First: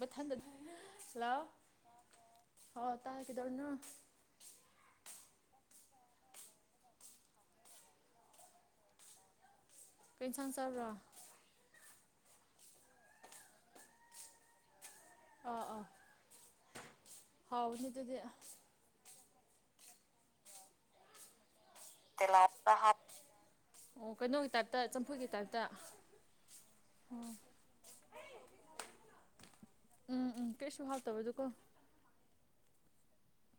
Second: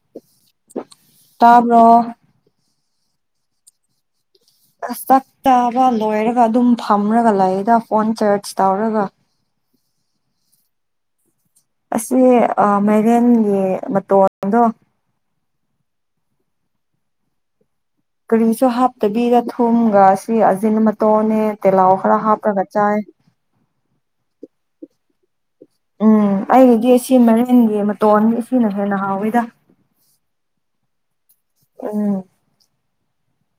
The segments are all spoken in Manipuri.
ꯃꯊꯟꯗ ꯂꯥꯎꯑꯣ ꯇꯥꯕ꯭ꯔꯣ ꯍ ꯇꯥꯈꯤꯗꯧꯅꯨ [unintelligible] ꯑ ꯆꯥꯛꯇꯥꯕ ꯂꯣꯏꯔꯒ ꯑꯗꯨꯝ ꯐꯝꯔꯒ ꯂꯥꯛꯗ ꯐꯣꯟ ꯆꯥꯔꯖ ꯇꯧꯔꯒ ꯀꯩꯅ ꯁꯪ ꯆꯕ꯭ꯔꯣ ꯑꯁꯤ ꯃꯥꯏꯔꯦꯟꯒꯤ ꯃꯇꯣꯟꯗꯣ ꯑꯥ ꯑꯥ ꯍꯥꯎ ꯀꯔꯤꯁꯨ ꯍꯥꯞꯇꯕꯤꯔ ꯊꯨꯝꯒ ꯁꯤ ꯑꯖꯤꯟ ꯃꯇꯣꯟꯅꯦ ꯇꯤꯜꯍꯥꯎ ꯈꯔ ꯍꯥꯞꯄꯒ ꯆꯥꯏ ꯑꯣ ꯀꯩꯅꯣꯒꯤ ꯇꯥꯏꯞꯇ ꯆꯝꯊ [unintelligible] ꯎꯝ ꯑꯩꯒꯤꯗꯤ ꯁꯤ ꯃꯔꯤꯟꯒꯤ ꯃꯇꯣꯟꯒꯤ ꯑꯁꯤꯅ ꯍꯦꯟꯅ ꯍꯥꯎꯋꯤꯗ ꯀꯩꯁꯨ ꯍꯥꯎꯇꯕꯗꯨ ꯎꯝ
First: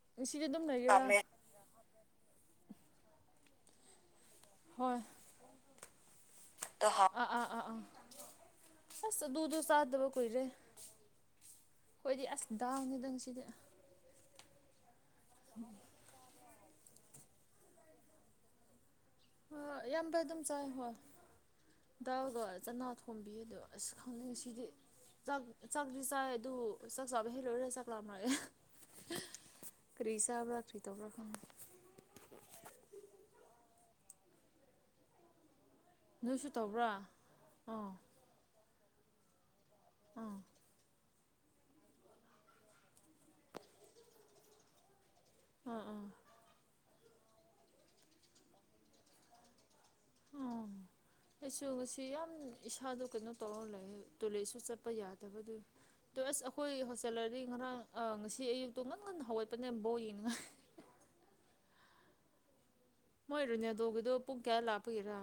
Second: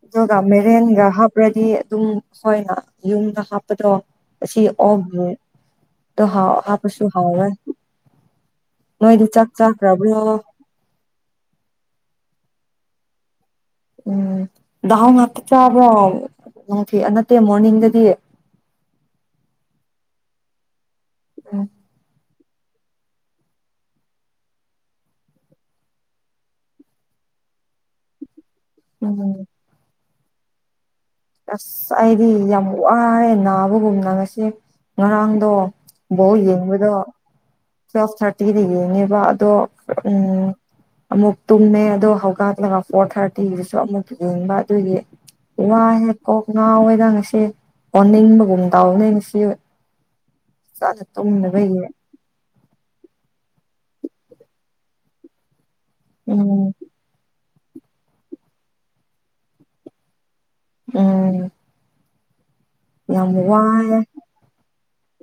ꯑꯗꯨꯒ ꯉꯁꯤꯗꯤ ꯑꯗꯨꯝ ꯃꯦꯔꯦꯟꯒ ꯂꯩꯒꯦꯔꯥ ꯍꯥꯞꯔꯗꯤ ꯑꯗꯨꯝ ꯑꯩꯈꯣꯏꯅ ꯌꯨꯝꯗ ꯍꯥꯞꯄꯗꯣ ꯑꯁꯤ ꯍꯣꯏ [unintelligible] ꯍꯥꯞꯄꯁꯨ ꯑꯥ ꯑꯥ ꯍꯥꯎꯔꫭꯏ ꯑꯥ ꯑꯥ ꯅꯣꯏꯗꯤ ꯑꯁ ꯆꯥꯛ ꯆꯥꯈ꯭ꯔꯕ꯭ꯔꯣ ꯈꫭꯏꯗꯤ ꯑꯁ ꯗꯥꯜꯅꯤꯗ ꯉꯁꯤꯗꯤ ꯎꯝ ꯗꯥꯜ ꯉꯥꯠꯇ ꯆꯕ꯭ꯔꫭ ꯅꯨꯡꯊꯤ ꯅꯠꯇꯦ ꯃꯣꫪꯅꯤꯡꯗꯗꯤ ꯑ ꯑꯌꯥꯝꯕ ꯑꯗꯨꯝ ꯆꯥꯏ ꯍꯣꯏ ꯎꯝ [unintelligible] ꯆꯅꯥ ꯊꯣꯝꯕꯤ ꯑꯗꯣ ꯑꯁ ꯈꯪꯗꯦ ꯉꯁꯤꯗꯤ ꯆꯥꯛ ꯆꯥꯛꯇꯤ ꯆꯥꯏ ꯑꯗꯨ ꯆꯥꯛ ꯆꯥꯕ ꯍꯦꯛ ꯂꯣꯏꯔ ꯆꯥꯛ ꯂꯥꯝꯔꯛꯑꯦ ꯎꯝ ꯀꯔꯤ ꯆꯥꯕ꯭ꯔ ꯀꯔꯤ ꯇꯧꯕ꯭ꯔ ꯑꯁ ꯑꯩꯗꯤ ꯌꯥꯝ ꯋꯥꯌꯦ ꯅꯥꯕꯒꯨꯝꯅ ꯉꯁꯤ ꯉꯔꯥꯡꯗꯣ ꯕꫭꯜ ꯅꯣꯏꯁꯨ ꯇꯧꯕ꯭ꯔꯥ ꯌꯦꯡꯕꯗꯣ ꯑꯥ ꯇꯨꯋꯦꯜꯐ ꯊꯥꫪꯇꯤꯗ ꯌꯦꯡꯉꯦꯕ ꯑꯗꯣ ꯑꯥ ꯎꯝ ꯑꯃꯨꯛ ꯇꯨꯝꯃꯦ ꯑꯗꯣ ꯍꯧꯒꯠꯂꯒ ꯐꯣꫪ ꯊꯥꫪꯇꯤꯗꯨꯁꯨ ꯑꯃꯨꯛ ꯌꯦꯡꯕ ꯑꯗꯨꯒꯤ ꯑꯥ ꯑꯥ ꯋꯥꯍꯦ ꯀꯣꯛ ꯉꯥꯎꯋꯦꯗ ꯉꯁꯤ ꯑꯣꯅꯤꯡꯕꯒꯨꯝ ꯇꯥꯎꯅꯦ ꯉꯁꯤ ꯑꯥ ꯐꯖꯅ ꯑꯩꯁꯨ ꯇꯨꯝꯗꯕꯒꯤ ꯉꯁꯤ ꯌꯥꯝ ꯏꯁꯥꯗꯣ ꯀꯩꯅꯣ ꯇꯧꯔ ꯂꯩ ꯇꯣꯏꯂꯦꯠꯁꯨ ꯆꯠꯄ ꯌꯥꯗꯕꯗꯨ ꯇ ꯑꯁ ꯎꯝ ꯑꯩꯈꯣꯏ ꯍꯣꯁꯇꯦꯂꫪꯗꯤ ꯉꯔꯥꯡ ꯑ ꯉꯁꯤ ꯑꯌꯨꯛꯇꯨ ꯉꯟ ꯉꯟꯅ ꯍꯋꯥꯠꯄꯅꯦ ꯕꫭꯜ ꯌꯦꯡꯅꯤꯉꯥꯏ ꯎꯝ ꯌꯥꯝ ꯋꯥꯏꯌꯦ ꯃꯣꯏꯔꫭꯅꯦꯜꯗꯣꯒꯤꯗꫭ ꯄꯨꯨꯡ ꯀꯌꯥ ꯂꯥꯛꯄꯒꯤꯔ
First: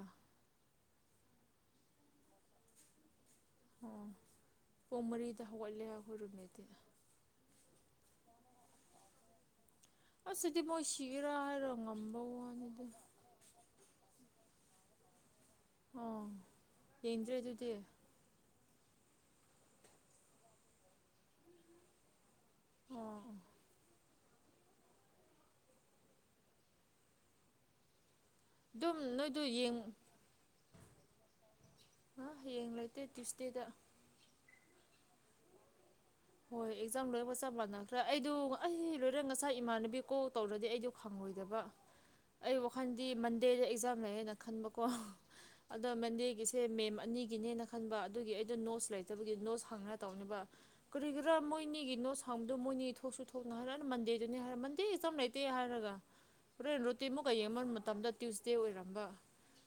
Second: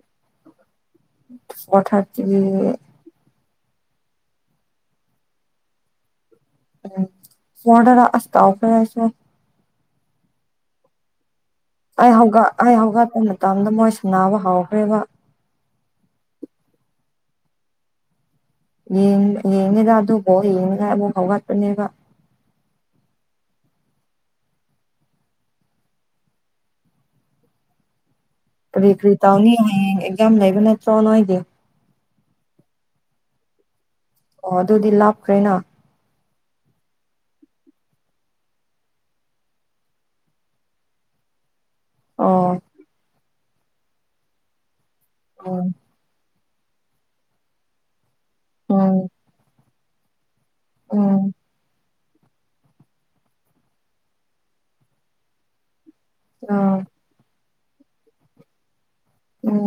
ꯋꯥꯟꯊꯥꫪꯇꯤ ꯑꯣ ꯄꯨꯡ ꯃꯔꯤꯗ ꯍꯧꯒꯠꯂꯦ ꯑꯍꫭꯏꯔꯨꯝꯃꯦꯠ [unintelligible] ꯑꯁ ꯁꯤꯗꯤ ꯃꫭꯏꯁꯤꯒꯤꯔ ꯍꯥꯏ ꯑꯩ ꯍꯧꯒ ꯍꯧꯒꯠꯄ ꯃꯇꯝꯗ ꯃꯣꯏ ꯁꯝꯅꯕ ꯍꯧꯈ꯭ꯔꯦꯕ ꯑꯣ ꯌꯦꯡꯗ꯭ꯔꯦ ꯑꯗꯨꯗꯤ ꯌꯦꯡ ꯌꯦꯉꯦꯗ ꯑꯗꯨ ꯕꫭꯜ ꯌꯦꯡꯅꯤꯡꯉꯥꯏ ꯑꯃꯨꯛ ꯍꯧꯒꯠꯄꯅꯦꯕ ꯑꯣ ꯀꯔꯤ ꯑꯗꯨꯝ ꯀꯔꯤ ꯅꯣꯏꯗꯣ ꯇꯧꯅꯤ ꯌꯦꯡ ꯍꯌꯦꯡ ꯑꯦꯛꯖꯥꯝ ꯂꯩꯕ ꯅꯠꯇ꯭ꯔꯣ ꯅꫭꯏꯒꯤ ꯑ ꯍꯌꯦꯡ ꯂꯩꯇꯦ ꯇꯨꯏꯁꯗꯦꯗ ꯑꯣ ꯑꯗꯨꯗꯤ ꯂꯥꯞꯈ꯭ꯔꯦꯅ ꯍꯣꯏ ꯑꯦꯛꯖꯥꯝ ꯂꯣꯏꯕꯒ ꯆꯞ ꯃꯥꯟꯅꯈ꯭ꯔꯦ ꯑꯩꯗꯎ ꯑꯩ ꯂꯣꯏꯔ ꯉꯁꯥꯏ ꯏꯃꯥꯟꯅꯕꯤ ꯀꯣꯜ ꯇꯧꯔꯗꯤ ꯑꯩꯗꯨ ꯈꯪꯉꯣꯏ ꯑꯣꯏꯗꯕ ꯑꯣ ꯑꯩ ꯋꯥꯈꯜꯗꯤ ꯃꯟꯗꯦꯗ ꯑꯦꯛꯖꯥꯝ ꯂꯩꯌꯦꯅ ꯈꯟꯕꯀꯣ ꯎꯝ ꯑꯗꯣ ꯃꯟꯗꯦꯒꯤꯁ ꯁꯦ ꯃꯦꯝ ꯑꯅꯤꯒꯤꯅꯦꯅ ꯈꯟꯕ ꯑꯗꯨꯒꯤ ꯑꯩꯗꫭ ꯅꯣꯠꯁ ꯎꯝ ꯂꯩꯇꯕꯒꯤ ꯅꯣꯠꯁ ꯍꯪꯅ ꯇꯧꯅꯦꯕ ꯎꯝ ꯀꯔꯤꯒꯤꯔ ꯃꯣꯏꯅꯤꯒꯤ ꯅꯣꯠꯁ ꯍꯪꯕꯗꯨ ꯃꯣꯏꯅꯤ ꯊꯣꯛꯁꯨ ꯊꯣꯛꯅ ꯍꯥꯏꯔ ꯍꯟ ꯃꯟꯗꯦꯗꯅꯤ ꯍꯥꯏꯔ ꯃꯟꯗꯦ ꯑꯦꯛꯖꯥꯝ ꯂꯩꯇꯦ ꯍꯥꯏꯔꯒ ꯑꯥ ꯍꯣꯔꯦꯟ ꯔꯣꯇꯤꯃꯨꯛꯀ ꯌꯦꯡꯕ ꯃꯇꯝꯗ ꯇ꯭ꯌꯨꯏꯁꯗꯦ ꯑꯣꯏꯔꯝ ꯎꯝ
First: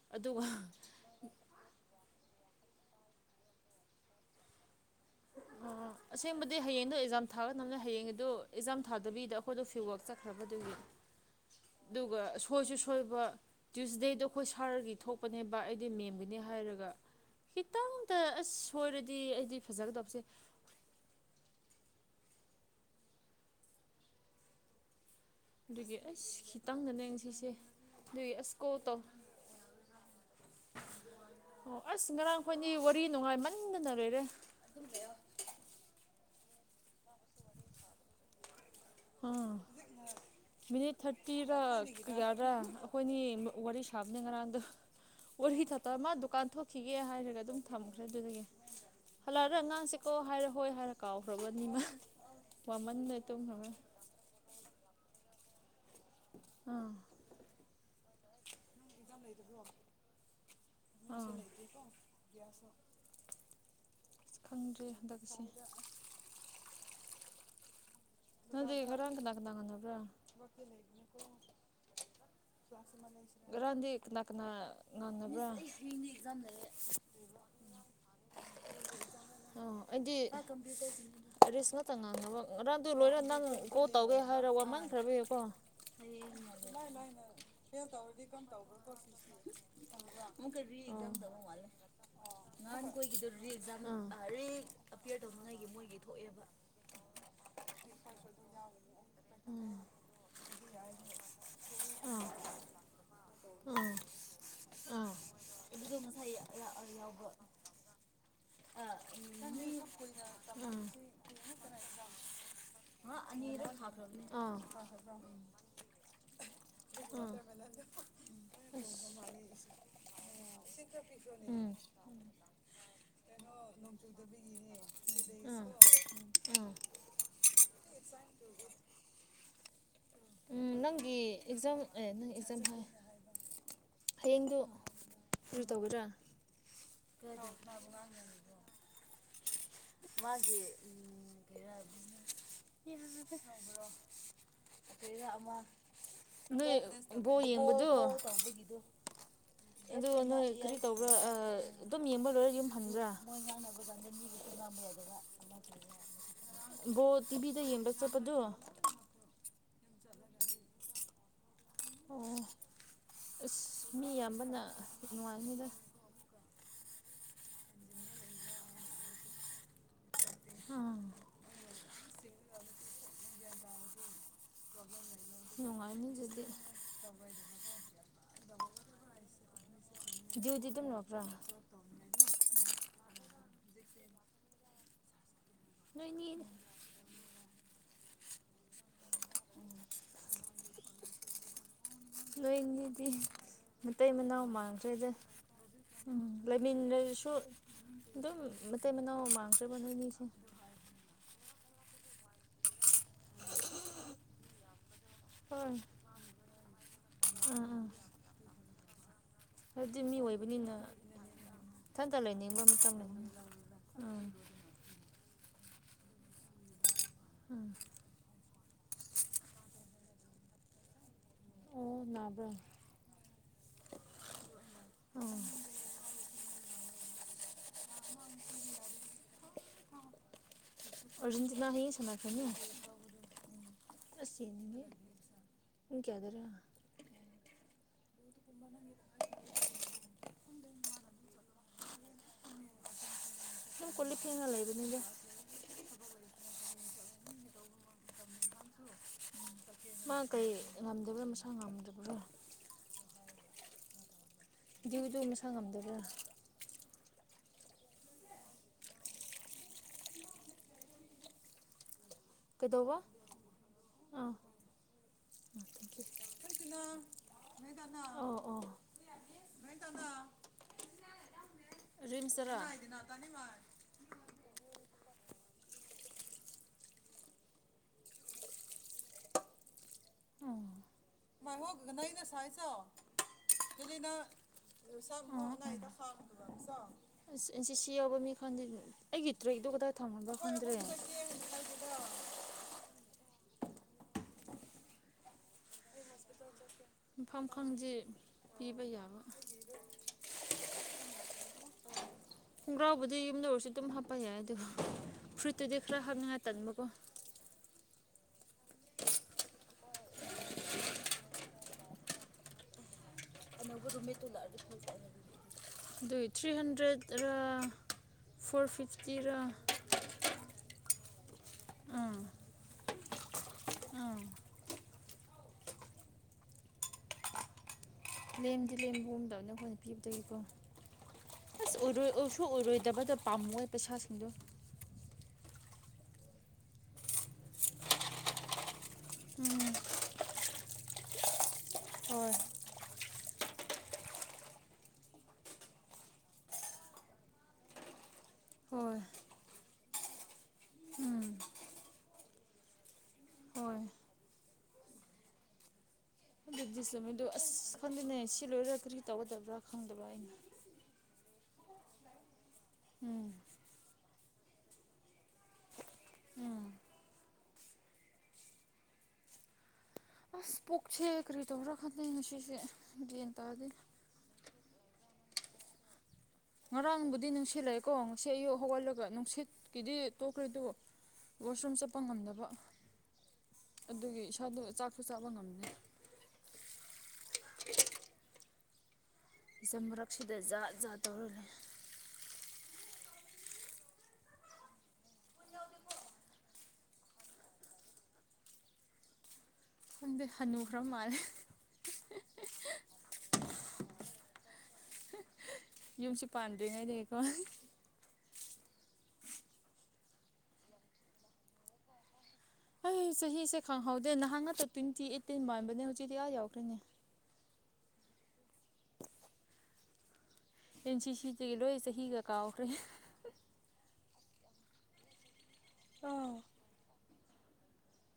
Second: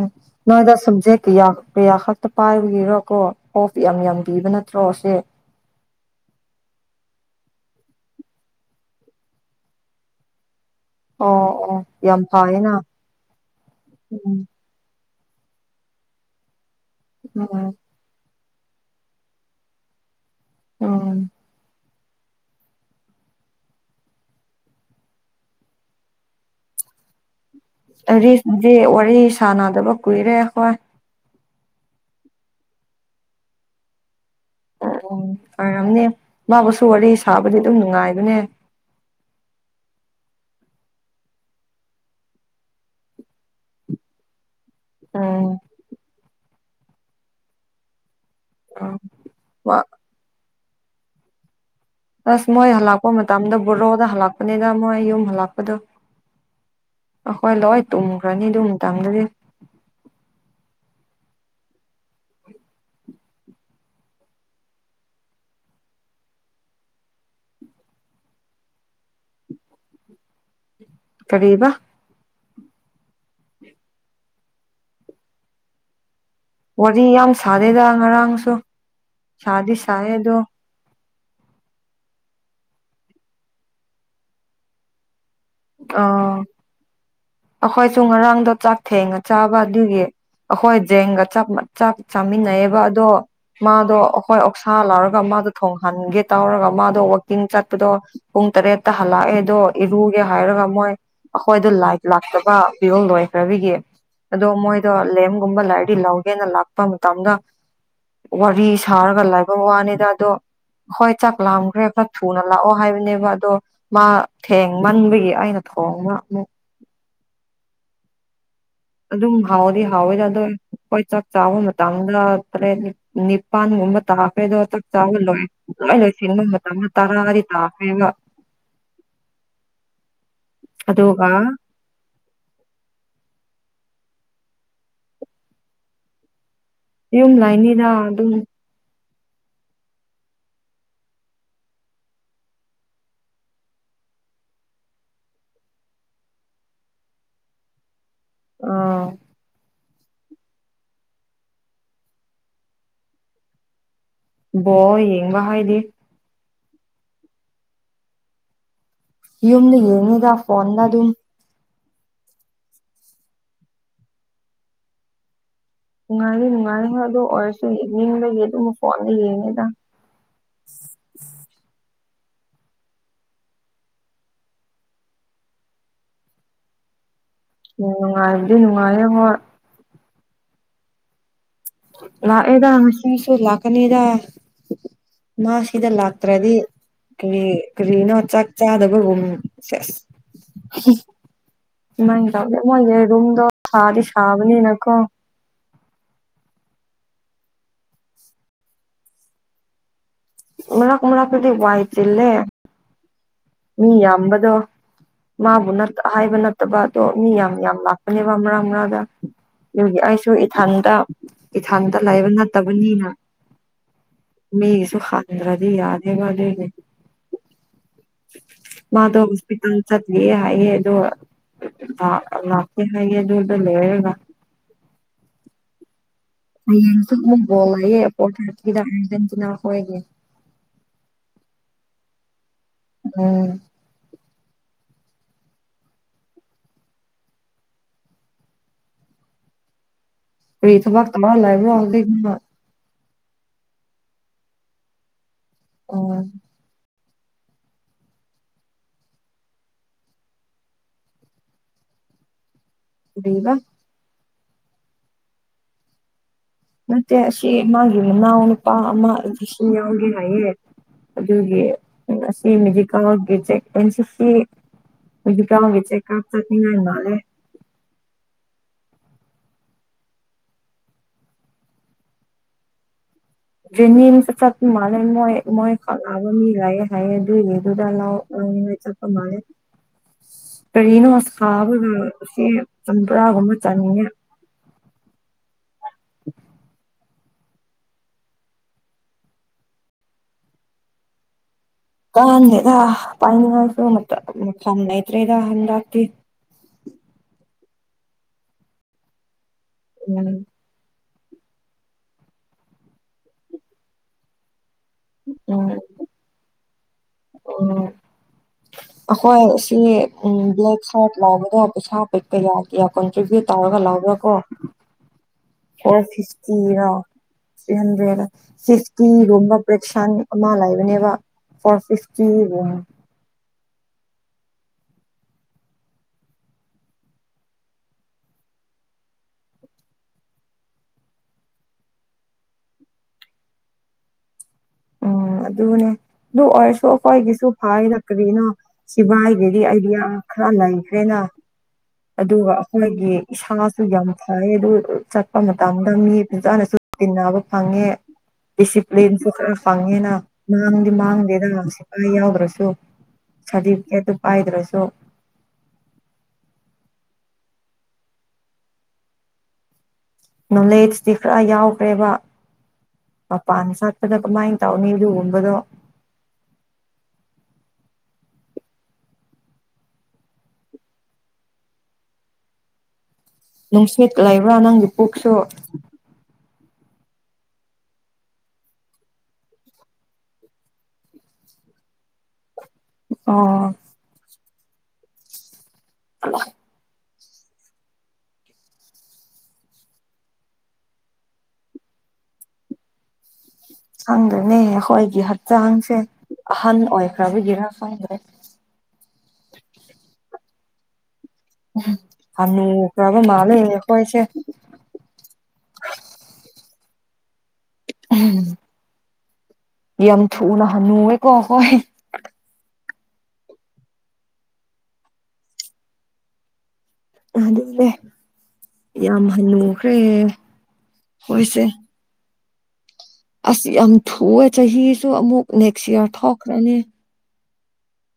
ꯅꯣꯏꯗ ꯁꯕꯖꯦꯛ ꯀꯌꯥ ꯀꯌꯥ ꯈꯛꯇ ꯄꯥꯏ ꯔꯤꯔꯣ ꯀꯣ ꯑꯣꯐ ꯌꯥꯝ ꯌꯥꯝ ꯄꯤꯕ ꯅꯠꯇ꯭ꯔꯣ ꯁꯦ ꯑꯣ ꯑꯁꯦꯡꯕꯗꯤ ꯍꯌꯦꯡꯗꯣ ꯑꯦꯛꯖꯥꯝ ꯊꯥꯒꯗꯕꯅꯦ ꯍꯌꯦꯡ ꯑꯗꯨ ꯑꯦꯛꯖꯥꯝ ꯊꯥꯗꯕꯤꯗꯣ ꯑꯩꯈꯣꯏꯗꯣ ꯐꯤꯜꯋꯥꯛ ꯆꯠꯈ꯭ꯔꯕꯗꯨꯒꯤ ꯑꯣ ꯑꯣ ꯌꯥꯝ ꯑꯗꯨꯒ ꯐꯩꯌꯦꯅ ꯁꯣꯏꯁꯨ ꯁꯣꯏꯕ ꯇ꯭ꯌꯨꯏꯁꯗꯦꯗ ꯎꯝ ꯑꯩꯈꯣꯏ ꯁꯥꫪꯒꯤ ꯊꯣꯛꯄ ꯄꯅꯦꯕ ꯑꯩꯗꯤ ꯃꯦꯝꯒꯅꯤ ꯍꯥꯏꯔꯒ ꯎꯝ ꯈꯤꯇꯪꯗ ꯑꯁ ꯁꯣꯏꯔꯗꯤ ꯑꯩꯗꯤ ꯐꯖꯒꯗꯕꯁꯦ ꯎꯝ ꯑꯗꯨꯒꯤ ꯑꯩꯁ ꯈꯤꯇꯪꯗꯅꯦ ꯉꯁꯤꯁꯦ ꯑꯗꯨꯒꯤ ꯑꯁ ꯑꯔꯤꯁꯗꯤ ꯀꯣꯜ ꯇꯧ ꯋꯥꯔꯤ ꯁꯥꯟꯅꯗꯕ ꯀꯨꯏꯔꯦ ꯑꯩꯈꯣꯏ ꯑꯣ ꯑꯁ ꯉꯔꯥꯡꯈꯣꯏꯗꯤ ꯋꯥꯔꯤ ꯅꯨꯡꯉꯥꯏꯃꯟꯗꯅ ꯂꯣꯏꯔꯦ ꯑꯣ ꯑꯣ ꯐꯔꯝꯅꯤ ꯃꯥꯕꯨꯁꯨ ꯋꯥꯔꯤ ꯁꯥꯕꯗꯤ ꯑꯗꯨꯝ ꯅꯨꯡꯉꯥꯏꯕꯅꯦ ꯎꯝ ꯃꯤꯅꯤꯠ ꯊꯥꯔꯇꯤꯔ ꯌꯥꯗ꯭ꯔꯥ ꯑꯩꯈꯣꯏꯅꯤ ꯋꯥꯔꯤ ꯁꯥꯕꯅꯦ ꯉꯔꯥꯡꯗ ꯎꯝ ꯋꯥꯔꯤꯍꯤ ꯊꯇ ꯃꯥ ꯗꯨꯀꯥꯟ ꯊꯣꯛꯈꯤꯒꯦ ꯍꯥꯏꯔꯒ ꯑꯗꯨꯝ ꯊꯝꯈ꯭ꯔꯦ ꯑꯗꯨꯗꯒꯤ ꯍꯜꯂꯛꯑꯔꯦ ꯑꯉꯥꯡꯁꯤꯦꯀꯣ ꯍꯥꯏꯔ ꯍꯣꯏ ꯍꯥꯏꯔ ꯀꯥꯎꯈ꯭ꯔꯕꯅꯤꯃ ꯑꯁ ꯃꯣꯏ ꯍꯜꯂꯛꯄ ꯋꯥꯃꯟꯗ ꯃꯇꯝꯗ ꯇꯨꯝꯈ꯭ꯔꯕ ꯕꯣꯔꯣꯗ ꯍꯜꯂꯛꯄꯅꯤꯅ ꯃꯣꯏ ꯌꯨꯝ ꯍꯜꯂꯛꯄꯗꯣ ꯑꯥ ꯑꯈꯣꯏ ꯂꯣꯏ ꯇꯨ ꯃꯛ ꯔꯥꯅꯤꯗꯨ ꯃ ꯇꯪꯗꯗꯤꯦ ꯑꯥ- ꯈꯪꯗ꯭ꯔꯦ ꯍꯟꯗꯛꯁꯦ ꯀꯗ ꯈꯔꯪꯒꯗ ꯀꯅꯥ ꯀꯗ ꯄ ꯀꯔꯤꯕ ꯀꯅꯥ ꯀꯅꯥ ꯉꯅꯕ꯭ꯔꯥ ꯋꯥꯔꯤ ꯌꯥꯝ ꯁꯥꯗꯦꯗ ꯉꯔꯥꯡꯁꯨ ꯁꯥꯗꯤ ꯁꯌꯦ ꯑꯗꯣ ꯑꯔꯤꯁ ꯉꯇ ꯉꯥꯡꯗꯕ ꯔꯟꯗꯨ ꯂꯣꯏꯔ ꯅꯪ ꯀꯣꯜ ꯇꯧꯒꯦ ꯍꯥꯏꯔꯒ ꯋꯥ ꯃꯥꯡꯈ꯭ꯔꯕ ꯀꯣ ꯑ ꯑꯩꯈꯣꯏꯁꯨ ꯉꯔꯥꯡꯗꯣ ꯆꯥꯛ ꯊꯦꯡꯉ ꯆꯥꯕ ꯑꯗꯨꯒꯤ ꯑꯃꯨꯛꯀ ꯔꯤ ꯑꯩꯈꯣꯏ ꯑꯦꯛꯖꯥꯝ ꯖꯦꯡꯒ ꯇꯧꯕ ꯆ ꯃꯥꯜꯂꯦ ꯆ ꯆꯥꯃꯤꯩ ꯏꯟꯅꯩꯌꯦꯕ ꯅꯍꯥꯟ ꯑꯗꯣ ꯈꯣꯏꯒꯤꯗꯣ ꯔꯤ ꯑꯦꯛꯖꯥꯝ ꯃꯥꯗꯣ ꯑꯩꯈꯣꯏ ꯔꯤ ꯑꯣꯛꯁꯥ ꯂ ꯑꯄꯤꯌꯔ ꯂꯧꯔꯒ ꯃꯥꯗꯣ ꯇꯧꯅꯤꯡꯉꯥꯏꯒꯤ ꯃꯣꯏꯒꯤ ꯊꯣꯡꯍꯟꯒꯦ ꯊꯣꯛꯑꯦꯕ ꯇꯧꯔꯒ ꯃꯥꯗꯣ ꯋꯥꯛꯀꯤꯡ ꯆꯠ ꯗꯣ ꯄꯨꯡ ꯇꯔꯦꯠꯇ ꯍꯜꯂꯛꯑꯦ ꯑꯗꯣ ꯏꯔꯨꯒꯦ ꯍꯥꯏꯔꯒ ꯃꯣꯏ ꯑꯩꯈꯣꯏꯗꯣ ꯂ ꯂꯥꯛꯇꯕ ꯄꯤꯔꯣꯜ ꯂꯣꯏꯈ꯭ꯔꯕꯤꯒꯤ ꯑꯗꯣ ꯃꯣꯏꯗꯣ ꯂꯦꯝꯒꯨꯝꯕ ꯂꯥꯏꯔꯤ ꯑꯗꯨꯗꯣ ꯉꯁꯥꯏ ꯂꯧꯒꯦꯅ ꯂꯥꯛꯄ ꯌꯥꯎꯕ ꯃꯇꯝꯗ [inaudible] [inaudible] ꯋꯥꯔꯤ ꯁꯥꯔꯒ ꯑꯥ ꯂꯥꯏꯕ ꯃꯤ ꯋꯥꯅꯤꯗ ꯑꯗꯣ ꯍꯣꯏ ꯆꯥꯛ ꯂꯥꯝꯈ꯭ꯔꯦ ꯈꯔ ꯊꯨꯅ ꯂꯥꯛꯑꯣ ꯉꯥ ꯍꯥꯏꯕꯅꯦꯕ ꯑꯗꯣ ꯑꯅꯤꯔꯛ ꯃꯥ ꯊꯥꯈ꯭ꯔꯕꯅꯦ ꯑꯥ ꯊꯦꯡꯃꯟꯕꯒꯤ ꯑꯩꯅ ꯊꯣꯡꯕ ꯑꯃꯨꯛ ꯑꯥ ꯑꯗꯨꯝ ꯍꯥꯎꯗꯤ ꯍꯥꯎꯋꯦꯗ ꯑꯗ ꯍꯋꯥꯣꯏ ꯆꯥꯛ ꯆꯥꯕ ꯎꯝ ꯃꯇꯝꯗ ꯇꯔꯦ ꯃꯄꯥꯟꯒꯨꯝꯕ ꯇꯥꯈꯦꯗꯣꯥꯛ ꯆꯥꯕ ꯂꯣꯏ ꯎꯝ ꯂꯣꯏ ꯂꯣꯏ ꯁꯤꯟꯕ ꯎꯝ ꯃꯇꯝꯗ ꯇꯔꯥꯔꯤ ꯇꯥꯈꯦꯒ ꯎꯝ ꯅꯪꯒꯤ ꯑꯗꯨꯒ ꯑꯦꯛꯖꯝ ꯑꯦꯪ ꯐꯖꯅ ꯍꯥꯏ ꯍꯌꯦꯡꯗꯨ ꯀꯨ ꯇꯧꯒꯗ꯭ꯔꯥ ꯌꯨꯝ ꯂꯥꯏꯅꯤꯗ ꯑꯗꯨꯝ ꯃꯥꯒꯤ ꯎꯔꯣ ꯅꯣꯏ ꯕꯣ ꯌꯦꯡꯕꯗꯣ ꯑ ꯇꯗꯒꯤꯗꯣ ꯑ ꯅꯣꯏ ꯀꯔꯤ ꯇꯧꯕ꯭ꯔꯥ ꯑꯗꯨꯝ ꯌꯦꯡꯕ ꯂꯣꯏꯔ ꯌꯨꯝ ꯍꯟꯕ꯭ꯔꯥ ꯕꯣꯜ ꯌꯦꯡꯕ ꯍꯥꯏꯗꯤ ꯕꯣ ꯇꯤꯚꯤꯗ ꯍꯤꯡꯔꯕ ꯆꯆꯇꯞꯗꯨ ꯌꯨꯝꯅ ꯌꯦꯡꯅꯤꯗ ꯐꯣꯟꯗ ꯑꯗꯨꯝ ꯑꯣ ꯑꯁ ꯃꯤꯌꯥꯝꯕꯅ ꯅꯨꯡꯉꯥꯏꯅꯤꯗ ꯅꯨꯡꯉꯥꯏꯔꯤ ꯅꯨꯡꯉꯥꯏꯔꯤ ꯑꯗꯨꯗ ꯑꯣꯏꯔꯁꯨ ꯏꯅꯤꯡꯕꯒꯤ ꯑꯗꯨ ꯐꯣꯟꯗ ꯌꯦꯡꯉꯦꯗ ꯑꯥ ꯅꯨꯡꯉꯥꯏꯅꯤ ꯌꯗꯤ ꯎꯅꯨꯡꯉꯥꯏꯗꯤ ꯅꯨꯡꯉꯥꯏ ꯍ ꯗꯨꯗꯝ ꯂꯄ꯭ꯔꯥ ꯂꯥꯛꯑꯦꯗ ꯍꯥꯁꯨ ꯍꯥꯁꯨ ꯂꯥꯛꯀꯅꯤꯗ ꯃꯥ ꯁꯤꯗ ꯅꯣꯏꯅꯤ ꯂꯥꯛꯇ꯭ꯔꯗꯤ ꯀꯔꯤ ꯀꯔꯤꯅꯣ ꯆꯥꯛ ꯆꯥꯗꯕ ꯁꯦꯁ ꯅꯪ ꯇꯧꯗ ꯃꯣꯏꯒꯤ ꯅꯣꯏꯅꯤꯗꯤ ꯔꯨꯝꯗꯣ ꯁꯥꯗꯤ ꯃꯇꯩ ꯃꯅꯥꯎ ꯁꯥꯕꯅꯤꯅꯀꯣ ꯃꯥꯟꯈ꯭ꯔꯦꯗ ꯎꯝ ꯂꯩꯃꯤꯟꯅꯔꯁꯨ ꯑꯗꯨꯝ ꯃꯇꯩ ꯃꯅꯥꯎ ꯃꯥꯡꯈ꯭ꯔꯕ ꯅꯣꯏ ꯃꯤꯁꯦ ꯏ ꯀꯂ ꯐꯗꯤ ꯋꯥꯏꯇꯂꯦ ꯃꯤ ꯌꯥꯝꯕꯗꯣ ꯍꯣꯏ ꯃꯥꯕꯨ ꯑꯥ ꯍꯥꯏꯕ ꯅꯠꯇꯕ ꯑꯗꯣ ꯃꯤ ꯌꯥꯝ ꯌꯥꯝ ꯑꯥ ꯂꯥꯛꯄꯅꯦꯕ ꯃꯔꯥ ꯃꯔꯥꯗ ꯑꯗꯨꯒꯤ ꯍꯥꯏꯕꯗꯤ ꯃꯤ ꯑꯩꯁꯨ ꯑꯣꯏꯕꯅꯤꯅ ꯏꯊꯥꯟꯗ ꯏꯊꯥꯟꯗ ꯏꯊꯟꯇ ꯂꯩꯕ ꯂꯩꯅꯤꯡꯕ ꯃꯇꯝ ꯅꯠꯇꯕꯅꯤꯅ ꯂꯩ ꯎꯝ ꯃꯤꯁꯨ ꯈꯥꯟꯗ꯭ꯔꯗꯤ ꯌꯥꯗꯦꯕ ꯑꯗꯨꯏꯅ‌ꯦ ꯎꯝ [unintelligible] ꯃꯥꯗ ꯍꯣꯁꯄꯤꯇꯥꯜ ꯆꯠꯂꯤꯌ‌ꯦ ꯍꯥꯏꯌ‌ꯦ ꯑꯗꫭ ꯑꯣ ꯂ ꯅꯥꯕ꯭ꯔꯥ ꯂꯥꯛꯀ ꯍꯥꯏꯗꯨꯗ ꯂꯩꯔꯒ ꯑꯣ [unintelligible] ꯍꯌꯦꯡꯁꯨ ꯑꯃꯨꯛꯕꯣꯜꯂꯌꯦ ꯀꯋꯥꯊꯔꯒꯤꯗ ꯑꯥꯔꯖꯦꯟꯇꯤꯅꯥ ꯈꯣꯏꯒꯦ ꯑꯔꯖꯟꯁꯤꯅ ꯍꯌꯤꯡ ꯁꯅꯥ ꯀꯅꯤ ꯎꯝ ꯑꯁꯤ ꯌ‌ꯦꯡꯅꯤꯡꯉ‌ꯦ ꯄꯨꯡ ꯀꯌꯥꯗꯔꯥ [inaudible] ꯄꯔꯤꯠꯚꯒ ꯃꯥꯟꯂꯕ ꯔꯣꯍꯜꯗ ꯈꯨ [unintelligible] ꯑꯁꯨꯝ ꯀꯣꯜꯂꯤꯛ ꯐ‌ꯦꯡꯉꯥ ꯂꯩꯕꯅꯤꯗ ꯑꯣ [unintelligible] ꯃꯥ ꯀꯩ ꯉꯝꯗꯕ꯭ꯔꯥ ꯃꯁꯥ ꯉꯝꯗꯕ꯭ꯔꯥ ꯀꯩꯗꯩꯕ ꯗꯤꯌꯗꯨ ꯃꯁꯥ ꯉꯝꯗꯕꯔꯥ ꯅꯠꯇꯦ ꯑꯁꯤ ꯃꯥꯒꯤ ꯃꯅꯥꯎ ꯅꯨꯄꯥ ꯑꯃ ꯏꯁꯤꯡ ꯌꯥꯎꯒꯦ ꯍꯥꯏꯌꯦ ꯑꯗꯨꯒꯤ ꯑꯁꯤ ꯃꯤꯖꯤ ꯀꯩꯗꯧꯕ ꯀꯀꯤꯁ ꯑꯥ [unintelligible] ꯑꯩꯏꯇ ꯊꯦꯡꯀ꯭ꯌꯨ ꯆꯦ ꯀꯥꯞ ꯆꯇꯅꯤꯡꯉꯃꯜꯦ [unintelligible] ꯔꯔꯤꯝꯁꯇꯔꯥ ꯖ‌ꯦꯅꯤꯁꯇ ꯆꯠꯞ ꯃꯜꯂ‌ꯦ ꯃꯣꯏ ꯃꯣꯏ ꯈꯪꯅꯕ ꯃꯤ ꯂꯩꯌꯦ ꯍꯥꯏꯌ‌ꯦ ꯑꯗꯨ ꯑꯗꯨꯗ ꯂꯧ ꯆꯠꯄ ꯃꯥꯜꯂ‌ꯦ ꯀꯔꯤꯅꫭ ꯁꯥꯕꯁꯤ ꯆꯝꯕ꯭ꯔꯥꯒꯨꯝꯕ ꯆꯅꯤꯉ‌ꯦ ꯁ ꯃꯅ ꯑꯩꯗ ꯐꯝ [unintelligible] ꯑꯁ ꯏꯟꯁꯤ ꯁꯤ ꯌꯥꯎꯕ ꯃꯤ ꯈꯪꯗꯦ ꯑꯩꯒꯤ ꯇ꯭ꯔꯦꯛꯇꯣ ꯀꯗꯥꯏ ꯊꯝꯕꯅꫭ ꯈꯪꯗ꯭ꯔꯦ ꯑꯦꯒ ꯐꯥꯏꯅꯤ ꯉꯁꯨ ꯃ ꯁꯅꯇ꯭ꯔꯦ ꯏ ꯍꯟꯥꯛꯇ [unintelligible] ꯃꯐꯝꯐꯝ ꯈꯪꯁꯤꯦ ꯄꯤꯕ ꯌꯥꯕ [unintelligible] ꯎꯝ ꯈꯣꯡꯒ꯭ꯔꯥꯎꯕꯨꯗꯤ ꯌꯨꯝꯗ ꯑꫭꯏꯁꯨ ꯑꯗꯨꯝ ꯍꯥꯞꯄ ꯌꯥꯏ ꯑꯗꯨ ꯐꯨꯔꯤꯠꯇꯨꯗꯤ ꯈꯔ ꯍꯥꯞꯅꯤꯡꯉꯥꯏ ꯇꯟꯕꯀꯣ ꯑꯣ [unintelligible] ꯑꯩꯈꯣꯏ ꯁꯤ ꯎ ꯕ꯭ꯂꯦꯛ ꯁꯥꯏꯠ ꯂꯥꯎꯕꯗ ꯄꯩꯁꯥ ꯄꯤꯛ ꯀꯌꯥ ꯀꯌꯥ ꯀꯟꯇ꯭ꯔꯤꯕ꯭ꯌꯨꯠ ꯇ ꯇꯧꯔꯒ ꯂ [unintelligible] ꯇꯤꯔ ꯐꯣꯔ ꯐꯤꯐꯇꯤꯔ ꯍꯟꯗ꯭ꯔꯦꯇꯤ ꯄ꯭ꯔꯦꯁ [unintelligible] ꯂꯩꯕꯅꯦꯕ ꯐꫭꯔ ꯑꯥ ꯐꯤꯞꯇꯤ ꯒꯨꯝ ꯑꯥ ꯂꯦꯝꯗꯤ ꯂꯦꯝꯍꯟꯗꯧꯅ‌ꯦ ꯑꯩꯈꫭꯏꯅ ꯄꯤꯕꯗꯗꯒꯤꯀꯣ ꯑꯁ ꯑꯣꯏꯔꯣꯏ ꯑꯣꯏꯁꯨ ꯑꯣꯏꯔꯣꯏꯗꯕꯗ ꯄꯥꯝꯃꯨꯏ ꯄꯩꯁꯥꯁꯤꯡꯗꯣ ꯎꯝ ꯑꯗꯨꯅꯦ ꯑꯗꯨ ꯑꯣꯏꯔꯁꯨ ꯑꯩꯈꯣꯏꯒꯤꯁꯨ ꯐꯥꯏꯗ ꯀꯔꯤꯅꫭ ꯁꯤꯚꯥꯏꯒꯤꯗꯤ ꯑꯩꯗꯤ ꯌꯥꯝ ꯈꯔ ꯂꯩꯈ꯭ꯔꯦꯅ ꯍꯣꯏ ꯑꯗꯨꯒ ꯑꯩꯈꯣꯏꯒꯤ ꯏꯁꯥꯁꯨ ꯌꯥꯝ ꯐꯥꯏ ꯑꯗꯨ ꯆꯠꯄ ꯃꯇꯝꯗ ꯃꯤ ꯐꯖꯥꯅꯁꯨ ꯇꯤꯟꯅꯕ ꯐꯪꯉꯦ ꯍꯣꯏ ꯗꯤꯁꯤꯄ꯭ꯂꯤꯟꯁꯨ ꯈꯔ ꯐꯪꯉꯦꯅ ꯃꯥꯡꯗꯤ ꯃꯥꯡꯗꯦꯗ ꯁꯤꯐꯥꯏ ꯌꯥꯎꯗ꯭ꯔꯁꯨ ꯍꯣꯏ ꯁꯥꯔꯇꯤꯐꯤꯀꯦꯠꯇꯨ ꯄꯥꯏꯗ꯭ꯔꯁꯨ ꯑꯗꯨꯗꯤ ꯆꯨꯝꯃꯤꯗꯨ ꯑꯁ ꯈꯪꯗꯦꯅꯦ ꯁꯤ ꯂꯣꯏꯔ ꯀꯔꯤ ꯇꯧꯒꯗꯕ꯭ꯔꯥ ꯈꯪꯗꯕꯥ ꯑꯩ ꯅꯣꯂꯦꯖꯇꯤ ꯈꯔ ꯌꯥꯎꯈ꯭ꯔꯦꯕ ꯎꯝ ꯃꯄꯥꯟ ꯆꯠꯄꯗ ꯀꯃꯥꯏꯟ ꯇꯧꯅꯤ ꯑꯗꯨꯒꯨꯝꯕꯗꫭ ꯎꯝ ꯑꯁ ꯄꯣꯛꯆꯦ ꯀꯔꯤ ꯇꯧꯕꯔꯥ ꯈꯪꯗ‌ꯦ ꯉꯁꯤꯁ‌ꯦ ꯅꯨꯡꯁꯤꯠ ꯂꯩꯕ꯭ꯔꯥ ꯅꯪꯒꯤ ꯄꯨꯛꯁꯨ ꯉꯔꯥꯡꯕꯨꯗꯤ ꯅꯨꯡꯁꯤꯠꯂꯩꯀꯣ ꯉꯁꯤ ꯑꯌꯨꯛ ꯍꯧꯒꯠꯂꯒ ꯅꯨꯡꯁꯤꯠꯀꯤꯗꯤ ꯇꯣꯛꯈ꯭ꯔꯦ ꯑꯗꯨ ꯋꯥꯁꯔꯨꯝ ꯆꯠꯄ ꯉꯝꯗꯕ ꯑꯣ ꯆ ꯆꯥꯛꯁꯨ ꯆꯥꯕ ꯉꯝꯅꯤ ꯍꯂꯣ ꯏꯆꯝ ꯃꯔꯛꯁꯤꯗ ꯖꯥꯠ ꯖꯥꯠ ꯇꯧꯔꯂꯦ ꯈꯪꯗꯦꯅꯦ ꯈꯣꯏꯒꯤ ꯍꯪꯆꯥꯡꯁꯦ ꯑꯍꯟ ꯑꯣꯏꯈ꯭ꯔꯥꯕ ꯒꯤꯔ ꯈꯪꯗꯔꯦ ꯍꯗ ꯍꯅꯨ ꯈ꯭ꯔ ꯃꯥꯜꯂꯦ ꯍꯅꯨꯈꯔꯕ ꯃꯟꯂꯦ ꯑꯩꯈꯣꯢꯁꯦ ꯌꯨꯝꯁꯨ ꯄꯥꯟꯗ꯭ꯔꯤꯉꯩꯗ ꯎꯝ ꯌꯥꯝ ꯊꯨꯅ ꯍꯟꯅꯨꯋꯦꯀꯣ ꯍꯣꯏ ꯑꯩ ꯆꯍꯤꯁꯦ ꯈꯪꯍꯧꯗꯦ ꯅꯍꯥꯟ ꯉꯥꯛꯇ ꯇ꯭ꯋꯦꯟꯇꯤ ꯑꯩꯠꯇꯤꯟ ꯃꯥꯟꯕꯅꯦ ꯍꯧꯖꯤꯛꯇꯤ ꯑꯥ ꯌꯥꯎꯈ꯭ꯔꯦꯅꯦ ꯑꯗꯨꯅꯦ ꯌꯥꯝ ꯍꯟꯅꯨꯈ꯭ꯔꯦ ꯏꯟꯁꯤꯁꯤꯗꯒꯤ ꯑꯩꯈꯣꯏꯁꯦ ꯂꯣꯏ ꯆꯍꯤꯒ ꯀꯥꯎꯈ꯭ꯔꯦ ꯑꯁ ꯌꯥꯝ ꯊꯨꯑꯦ ꯆꯍꯤꯁꯨ ꯑꯃꯨꯛ ꯅꯦꯛꯁ ꯏꯌꯥꯔ ꯊꯣꯛꯈ꯭ꯔꯅꯤ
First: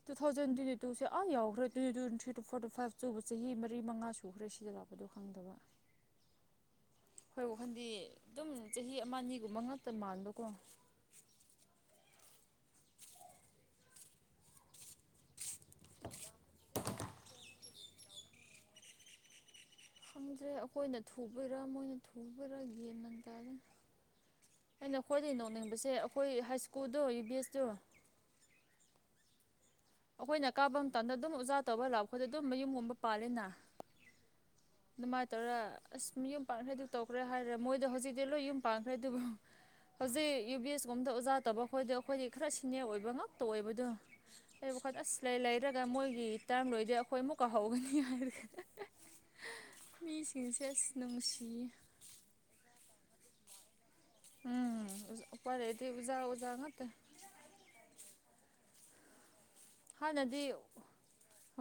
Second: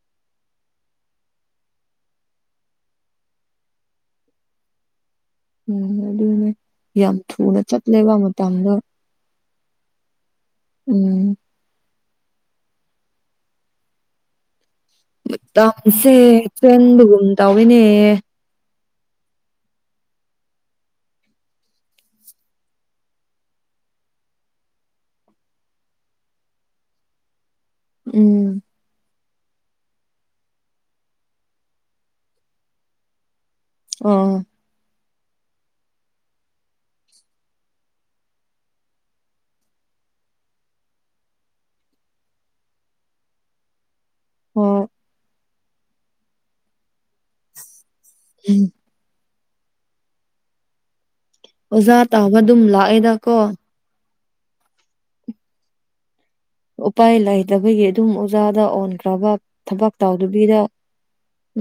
ꯇꯨꯊꯥꯎꯖꯟ ꯇꯣꯢꯟꯇꯤꯇꯨ ꯁꯦ ꯑ ꯌꯧꯈꯔꯗꯤ ꯇꯨ ꯊꯔꯤ ꯐꯣꯔ ꯐꯥꯢ꯭ꯕ ꯆꯍꯤ ꯃꯉꯥ ꯁꯨꯈꯔꯦ ꯁꯤꯗ ꯂꯥꯛꯄꯗꯣ ꯈꯪꯗꯕ ꯎꯝ ꯑꯗꯨꯅꯦ ꯌꯥꯝ ꯑꯩꯈꯣꯏ ꯊꯨꯅ ꯆꯠꯂꯦꯕ ꯃꯇꯝꯗꯣ ꯃꯉꯛꯇ ꯃꯥꯟꯕꯀꯣ ꯎꯝ ꯃꯇꯝꯁꯦ ꯆꯦꯟꯕꯒꯨꯝ ꯇꯧꯏꯅꯦ ꯈꯪꯗ꯭ꯔꯦ ꯑꯩꯈꯣꯏꯅ ꯊꯨꯕꯔꯥ ꯃꯣꯏꯅ ꯊꯨꯕꯔꯥ ꯒꯤꯌꯥꯟ ꯃꯦꯟ ꯇꯗꯦ ꯑ ꯅꯈꯣꯏꯗꯒꯤ ꯅꯣꯛꯅꯤꯡꯕꯁꯦ ꯑꯩꯈꯣꯏ ꯍꯥꯏ ꯁ꯭ꯀꯨꯜꯗꯣ ꯌꯨ ꯕꯤ ꯑꯦꯁꯇꯣ ꯎꯝ ꯑꯩꯈꯣꯏꯅ ꯀꯥꯕ ꯃꯇꯝꯗ ꯑꯗꯨꯝ ꯑꯣꯖꯥ ꯇꯧꯕ ꯂꯥꯎꯄꯗ ꯑꯗꯨꯝ ꯃꯌꯨꯝꯒꯨꯝꯕ ꯄꯥꯜꯂꯦꯅ ꯑ ꯑꯗꯨꯃꯥꯏꯅ ꯇꯧꯔ ꯑꯁ ꯌꯨꯝ ꯄꯥꯟꯈ꯭ꯔꯦꯗꯨ ꯇꯧꯈ꯭ꯔꯦ ꯍꯥꯏꯔꯦ ꯃꯣꯏꯗꯣ ꯍꯧꯖꯤꯛꯇꯤ ꯂꯣꯏ ꯌꯨꯝ ꯄꯥꯟꯈ꯭ꯔꯦ ꯑꯗꯨꯕꯨ ꯍꯧꯖꯤꯛ ꯌꯨ ꯕꯤ ꯑꯦꯁꯒꯨꯝꯕꯗ ꯑꯣꯖꯥ ꯇꯥ ꯈꯣꯏꯗ ꯑꯩꯈꯣꯏꯗꯤ ꯈꯔ ꯁꯤꯅꯦꯔ ꯑꯣꯏꯕ ꯉꯥꯛꯇ ꯑꯣꯏꯕꯗꯣ ꯑꯩ ꯍꯣꯏ ꯋꯥꯈꯠ ꯑꯁ ꯂꯩ ꯂꯩꯔꯒ ꯃꯣꯏꯒꯤ ꯇꯔꯝ ꯂꯣꯏꯗꯤꯦ ꯑꯩꯈꯣꯏ ꯑꯃꯨꯛ ꯀꯥꯎ ꯍꯧꯒꯅꯤ ꯎꯝ ꯑꯩꯈ ꯃꯤꯁꯤꯡꯁꯦ ꯁꯤ ꯅꯅꯨꯡꯁꯤ ꯑꯣꯖꯥ ꯇꯥꯕ ꯑꯗꯨꯝ ꯂꯥꯛꯑꯦꯗꯀꯣ [unintelligible] ꯎꯄꯥꯏ ꯂꯩꯇꯕꯒꯤ ꯑꯗꯨꯝ ꯑꯣꯖꯥꯗ ꯑꯣꯟꯈ꯭ꯔꯕ ꯊꯕꯛ ꯍꯥꯟꯅꯗꯤ ꯇꯧꯗꯕꯤꯗ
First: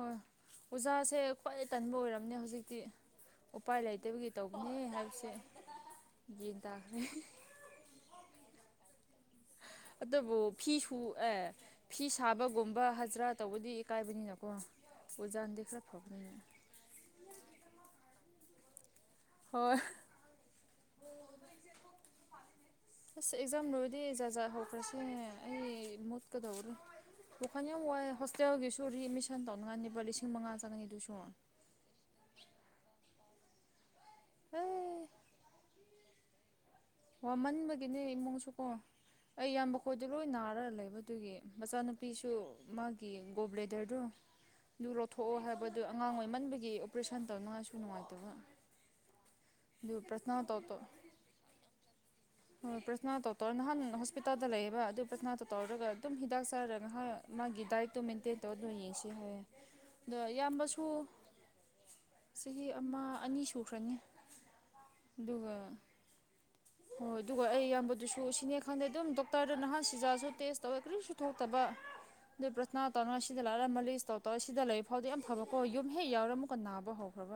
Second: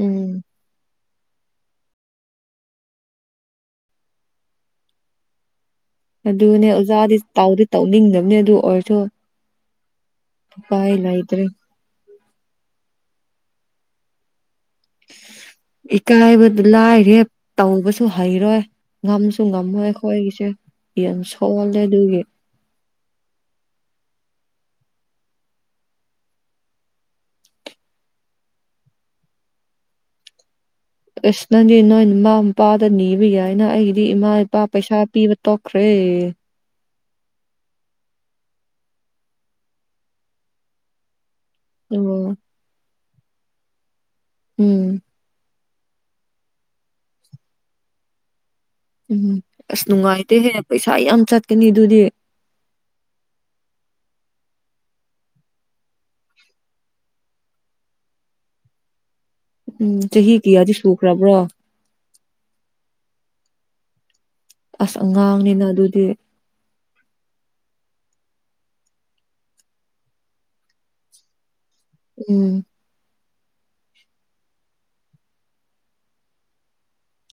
ꯎꯝ ꯁꯦ ꯈ꯭ꯋꯥꯏ ꯇꯟꯕ ꯑꯣꯏꯔꯝꯅꯦ ꯍꯧꯖꯤꯛꯇꯤ ꯎꯄꯥꯏ ꯂꯩꯇꯕꯒꯤ ꯇꯧꯒꯅꯤ ꯍꯥꯏꯕꯁꯦ ꯌꯦꯟ ꯑꯗꯨꯅꯦ ꯇꯥꯈ꯭ꯔꯦ ꯑꯣꯖꯥꯗꯤ ꯇꯥꯎꯗꯤ ꯇꯧꯅꯤꯡꯗꯕꯅꯦ ꯑꯗꯨ ꯑꯣꯏꯔꯁꯨ ꯑꯗꯨ ꯑꯗꯨꯕꯨ ꯎꯄꯥꯏ ꯐꯤꯁꯨ ꯑꯦ ꯂꯩꯇ꯭ꯔꯦ ꯐꯤꯁ ꯁꯥꯕꯒꯨꯝꯕ ꯍꯖꯔꯥ ꯇꯧꯕꯗꯤ ꯏꯀꯥꯏꯕꯅꯤꯅ ꯏꯀꯥꯏꯕꯗꯨ ꯂꯥꯏꯔꯦ ꯇꯧꯕꯁꯨ ꯍꯩꯔꯣꯏ ꯉꯝꯁꯨ ꯍꯣꯏ ꯉꯝꯃꯣꯏ ꯑꯩꯈꯣꯏꯒꯤꯁꯦ ꯌꯥꯝ ꯁꯣꯜꯂꯦ ꯑꯗꯨꯒꯤ ꯑꯦꯖꯝ ꯂꯣꯏꯗꯦ ꯍꯧꯈ꯭ꯔꯁꯦ ꯑꯩ ꯃꯨꯠꯀꯗꯧꯔꯤ ꯋꯈꯜ ꯌꯥꯝ ꯋꯥꯏꯦ ꯍꯣꯁꯇꯦꯜꯒꯤꯁꯨ ꯔꯤ ꯑꯦꯠꯃꯤꯁꯟ ꯇꯧꯅꯉꯥꯏ ꯂꯨꯄ ꯂꯤꯁꯤꯡ ꯃꯉꯥ ꯆꯪꯉꯅꯤ ꯑꯗꯨꯁꯨ ꯏꯁ ꯅꯪꯗꯤ ꯅꯣꯏ ꯢꯃꯥ ꯢꯄꯥꯗ ꯅꯤꯕ ꯌꯥꯢꯅ ꯑꯩ ꯏꯃꯥ ꯏꯄꯥ ꯑꯦ ꯄꯩꯁꯥ ꯄꯤꯕ ꯇꯣꯛꯈ꯭ꯔꯦ ꯋꯥꯃꯟꯕꯒꯤꯅꯦ ꯏꯃꯨꯡꯁꯨꯀꯣ ꯑꯩ ꯏꯌꯥꯝꯕ ꯈꯣꯏꯗꯣ ꯂꯣꯏ ꯅꯥꯔꯒ ꯂꯩꯕꯗꯨꯒꯤ ꯑꯣ ꯃꯆꯥꯅꯨꯄꯤꯁꯨ ꯃꯥꯒꯤ ꯒꯣꯕ꯭ꯂꯦꯗꯔꯗꯨ ꯎꯝ ꯑꯗꯨ ꯂꯧꯊꯣꯛꯑꯣ ꯍꯥꯏꯕ ꯑꯗꯨꯗꯣ ꯑꯉꯥꯡ ꯑꯣꯏꯃꯟꯕꯒꯤ ꯑꯣꯄꯔꯦꯁꯟ ꯇꯧꯅꯉꯥꯏꯁꯨ ꯅꯨꯡꯉꯥꯏꯇꯕ ꯎꯝ ꯑꯁ ꯑꯗꯨ ꯄ꯭ꯔꯊꯅꯥ ꯅꯨꯡꯉꯥꯏꯇꯦꯍꯦ ꯇꯧ ꯄꯩꯁꯥ ꯌꯥꯝ ꯆꯠꯀꯅꯤ ꯑꯗꯨꯗꯤ ꯍꯣꯏ ꯄ꯭ꯔꯊꯅꯥ ꯇꯣ ꯇꯧꯔ ꯅꯍꯥꯟ ꯍꯣꯁꯄꯤꯇꯥꯜꯗ ꯂꯩꯌꯦꯕ ꯑꯗꯨ ꯄ꯭ꯔꯊꯅꯥꯇꯣ ꯇꯧꯔꯒ ꯑꯗꯨꯝ ꯍꯤꯗꯥꯛ ꯆꯥꯔꯒ ꯅꯍꯥꯟ ꯃꯥꯒꯤ ꯗꯥꯏꯇꯣ ꯃꯦꯟꯇꯦꯟ ꯇꯧꯔ ꯇꯧꯔ ꯌꯦꯡꯁꯦ ꯍꯥꯏꯌꯦ ꯎꯝ ꯑꯗ ꯆꯍꯤ ꯀꯌꯥꯗꯤ ꯏꯌꯥꯝꯕꯁꯨ ꯁꯨꯈ꯭ꯔꯕ꯭ꯔꯣ ꯆꯍꯤ ꯑꯃ ꯑꯅꯤ ꯁꯨꯈ꯭ꯔꯅꯤ ꯑꯁ ꯑꯗꯨꯒ ꯑꯉꯥꯡꯅꯤꯅ ꯑꯗꯨꯗꯤ ꯍꯣꯏ ꯑꯗꯨꯒ ꯑꯩ ꯏꯌꯥꯝꯕꯗꯨꯁꯨ ꯁꯤꯅꯦ ꯈꯪꯗꯦ ꯑꯗꯨꯝ ꯗꯣꯛꯇꯔꯗ ꯅꯍꯥꯟ ꯁꯤꯖꯥꯁꯨ ꯇꯦꯁ ꯇꯧꯋꯦ ꯀꯔꯤꯝꯁꯨ ꯊꯣꯛꯇꯕ ꯎꯝ ꯄ꯭ꯔꯁꯅ ꯇꯅ ꯁꯤꯗ ꯂꯥꯛꯔꯝꯃꯜꯂꯤ ꯏꯁꯇꯧ ꯇꯧꯔ ꯁꯤꯗ ꯂꯩꯔꯤ ꯐꯥꯎꯗꯤ ꯌꯥꯝ ꯐꯕꯀꯣ ꯌꯨꯝ ꯍꯦꯛ ꯌꯥꯎꯔ ꯑꯃꯨꯛꯀ ꯅꯥꯕ ꯍꯧꯈ꯭ꯔꯕ